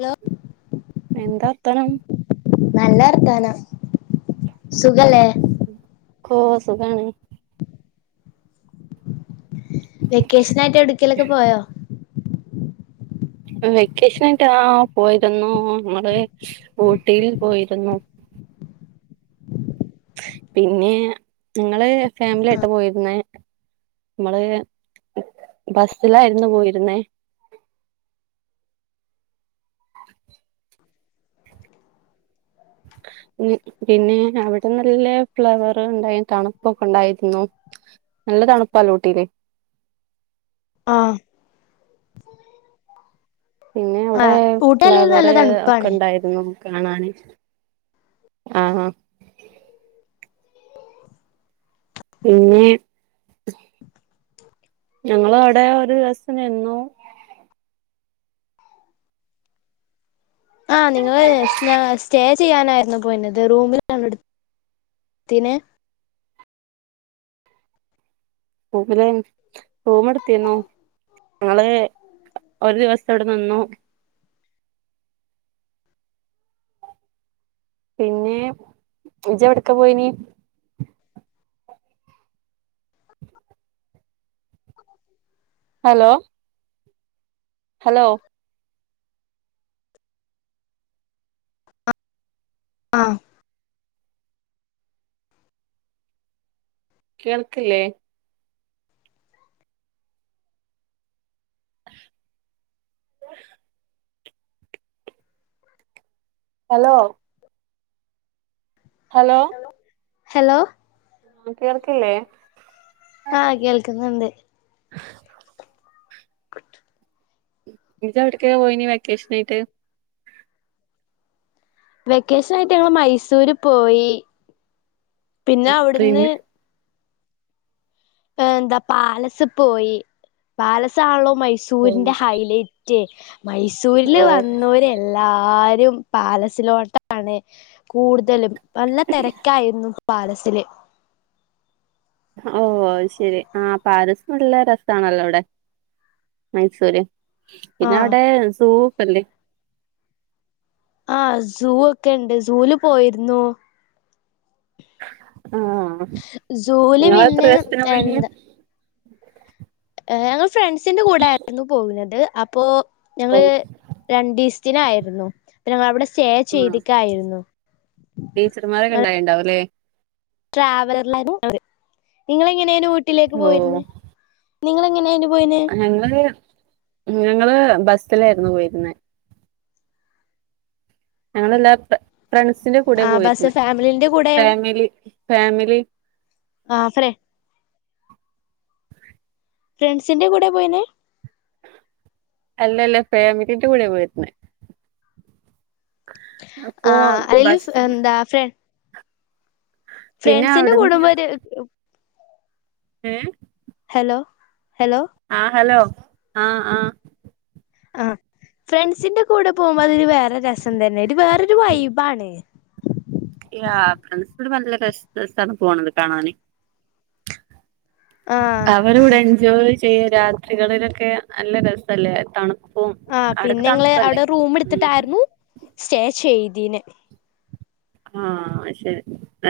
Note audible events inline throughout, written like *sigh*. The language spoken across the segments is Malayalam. ഹലോ എന്താ വർത്താനം? നല്ല വർത്താനം സുഖല്ലേ? കോഹ് സുഖാണ്. വെക്കേഷനായിട്ട് എവ്ട്ക്കേലൊക്കെ പോയോ? വെക്കേഷനായിട്ട് ആഹ് പോയിരുന്നു അമ്മള് ഊട്ടിയിൽ പോയിരുന്നു. പിന്നെ ഞങ്ങള് ഫാമിലിആയിട്ടാ പോയിരുന്നെ? മ്മള് ബസിലായിരുന്നു പോയിരുന്നേ. *inaudible* പിന്നെ അവടെ നല്ല ഫ്ലവർ ഇണ്ടായി തണുപ്പൊക്കെ ഇണ്ടായിരുന്നു. നല്ല തണുപ്പാണ്ല്ലോ ഊട്ടീല്. ആഹ്. പിന്നെ അവടെ ആഹ് ഊട്ടിയല്ലേലും ഫ്ലവർ നല്ല തണുപ്പാണ് ഒക്കെ ഇണ്ടായി ര്ന്നു കാണാന്. അഹ് ആഹ്. പിന്നെ ഞങ്ങളവടെ ഒരു ദിവസംനിന്നു. ആഹ് നിങ്ങള് സ്നാ സ്റ്റേ ചെയ്യാനായിരുന്നോ പോയിന്നത്? റൂമിലാണോ ഇട് ത്തീനെഹ്? റൂമിലേനി റൂമ്ട്ത്തീനു. ഞങ്ങള് ഒരു ദിവസവ്ടെ നിന്നു. പിന്നെ ഇജ്ജെവ്ട്ക്കാ പോയീന്യേയ്? ഹലോ ഹലോ ആഹ് കേൾക്ക്ല്ലേ? *inaudible* ഹലോ ഹലോ ഹലോ ആഹ് കേൾക്കില്ലേ? ആഹ് കേൾക്കുന്നിണ്ട് *unintelligible* ഇജ്ജെവിടെക്കാ പോയീനി വെക്കേഷനായിട്ട്? വെക്കേഷനായിട്ട് ഞങ്ങള് മൈസൂര് പോയി പിന്നെ അവിടുന്ന് പിന്നെ ആഹാ എന്താ പാലസ് പോയി പാലസാണല്ലോ ഓ മൈസൂരിന്റെ ഹൈലെ റ്റ് മൈസൂരില് വന്നോരെ എല്ലാരും പാലസിലോട്ടാണ് കൂടുതലും നല്ല തെരക്കായിരുന്നു പാലസില് ഓഹ് അയ് ശരി ആഹ് പാലസ് നല്ല രെസാണല്ലോ അവടെ മൈസൂര് ആഹ് പിന്നവടെ സൂ ഒക്കല്ലെ? ആഹ് സൂ ഒക്കെണ്ട് സൂവില് പോയിരുന്നു ആഹ് സൂവില് നിങ്ങൾ എത്ര പിന്നെ ദിവസത്തിന് പോയിന് എന്താ ഞങ്ങള് ഫ്രണ്ട്സിന്റെ കൂടെ ആയിരുന്നു പോകുന്നത് അപ്പോ ഓ ഞങ്ങള് രണ്ടീസ്ത്തിനായിരുന്നു പിന്നെ ഞങ്ങളവടെ സ്റ്റേ ആഹ് ചെയ്തിക്കായിരുന്നു ടീച്ചർമാരൊക്കെ ഇണ്ടായിണ്ടോവുല്ലേ ട്രാവലറിലായിരുന്നു നിങ്ങള് എങ്ങനെ ആനു വീട്ടിലേക്ക് ഓ പോയിരുന്നേ നിങ്ങള് എങ്ങനെയായിന് പോയിനെ ഞങ്ങള് ഞങ്ങള് ബസ്സിലായിരുന്നു പോയിരുന്നെ ഞങ്ങളെല്ലാ ഫ്രണ്ട്സിന്റെ ആ കൂടെയാ ബസ് പോയിരുന്നെ ഫാമിലിന്റെ കൂടെയാണ് ഫാമിലി ഫാമിലി ആഹ് ഫ്രേ ഫ്രണ്ട്സിന്റെ കൂടെയാ പോയിനെ അല്ല അല്ല ഫാമിലിന്റെ കൂടെയാ പോയിരുന്നെ അപ്പോ ബസ്സി ദാ ഫ്രേ പിന്നെ ഫ്രണ്ട്സിന്റെ കൂടെ അവിടുന്ന് *unintelligible* ഏയ് ഹലോ ഹലോ ആഹ് ഹലോ ആഹ് ആഹ് ആഹ് ഫ്രണ്ട്സിന്റെ കൂടെ പോമ്പോ അതൊരു വേറെ രസം തന്നെ ഇത് വേറൊരു വൈബാണ് ഇല്ല *unintelligible* സ്ഥല പോണത് കാണാന് ആ അവര് ഇവടെ എൻജോയ് ചെയ്യ് രാത്രികളിലൊക്കെ നല്ല രസല്ലേ തണു ആഹ് പിന്നെ ഇങ്ങള് അവടെ റൂം ഉം എടുത്തിട്ടായിരുന്നു സ്റ്റേ ചെയ്തീന് ആഹ് അയ് ശരി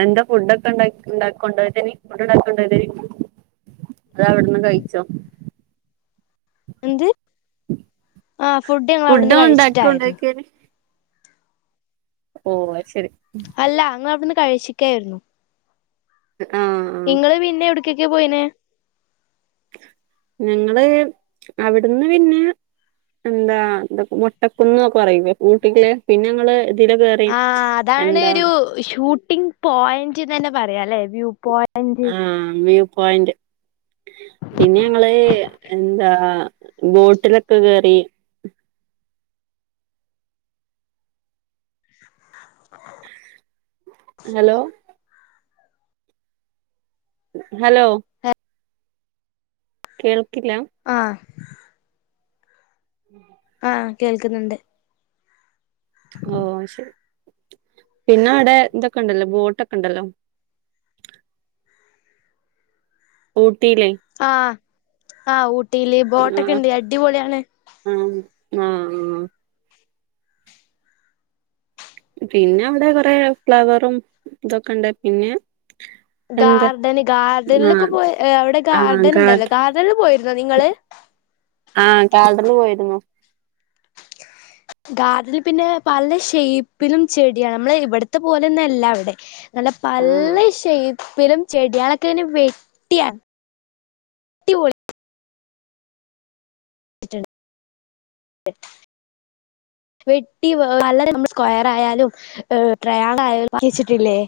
എന്താ ഫുഡ് ഒക്കെ ഇണ്ടാക്കി ഇണ്ടാക്കണ്ടോ *unintelligible* അതവിടുന്ന് കയിച്ചോ എന്ത് ആ ഞങ്ങൾ ഫുഡ് അവിടുന്ന് ഒണ്ടാക്കി കഴിച്ചിട്ടായിരുന്നു ഒണ്ടാക്കിനി ഒയ് അയ് ശരി അല്ല അങ്ങ് അവടുന്ന് കഴിച്ചിക്കെ ആയിരുന്നു ആഹ് നിങ്ങള് പിന്നെ എവടക്കെക്ക പോയിനെ ഞങ്ങള് അവിടുന്ന് പിന്നെ എന്താ എന്ത മുട്ടക്കുന്നൊക്കെ പറയും ഊട്ടികള് പിന്നെ ഞങ്ങള് ഇതില് കേറി ആഹ് അതാണ് എന്താ ഒരു ഷൂട്ടിംഗ് പോയിന്റ്ന്ന് തന്നെ പറയാം അല്ലെ വ്യൂ പോയിന്റ് ആഹ് വ്യൂ പോയിന്റ് പിന്നെ ഞങ്ങള് എന്താ ബോട്ടിലൊക്കെ കേറി *inaudible* ഹലോ ഹലോ കേൾക്കില്ല ആഹ് ആഹ് കേൾക്കുന്നുണ്ട് ഓ ശരി പിന്നെ അവിടെ എന്തൊക്കെ ഉണ്ടല്ലോ ബോട്ടൊക്കെ ഉണ്ടല്ലോ ഊട്ടിയിലെ ആഹ് ആഹ് ഊട്ടിയില് ബോട്ടൊക്കെ ഉണ്ട് അടിപൊളിയാണ് ആഹ് ആഹ് ആഹ് പിന്നെ അവിടെ കൊറെ ഫ്ലവറും ഇതൊക്കെണ്ട് പിന്നെ എന്താ ഗാർഡന് ആ ഗാർഡനിലൊക്കെ പോയ അവിടെ ആ ഗാർഡൻ ഗാർഡ ഉണ്ടല്ലോ ഗാർഡനില് പോയിരുന്നോ നിങ്ങള് ആഹ് ഗാർഡനിൽ പോയിരുന്നു ഗാർഡനിൽ പിന്നെ പല ഷേപ്പിലും ചെടിയാണ് നമ്മള് ഇവിടത്തെ പോലെയൊന്നല്ല അവിടെ നല്ല ആ പല്ലഷേപ്പിലും ചെടികളൊക്കെ ഇങ്ങനെ വെട്ടിയാണ് *inaudible* വെട്ടി വല്ലരെ നമ്മള് സ്ക്വയർ ആയാലും ആഹ് ട്രായങ്കിൾ ആയും ആക്കി വെച്ചിട്ടില്ലേ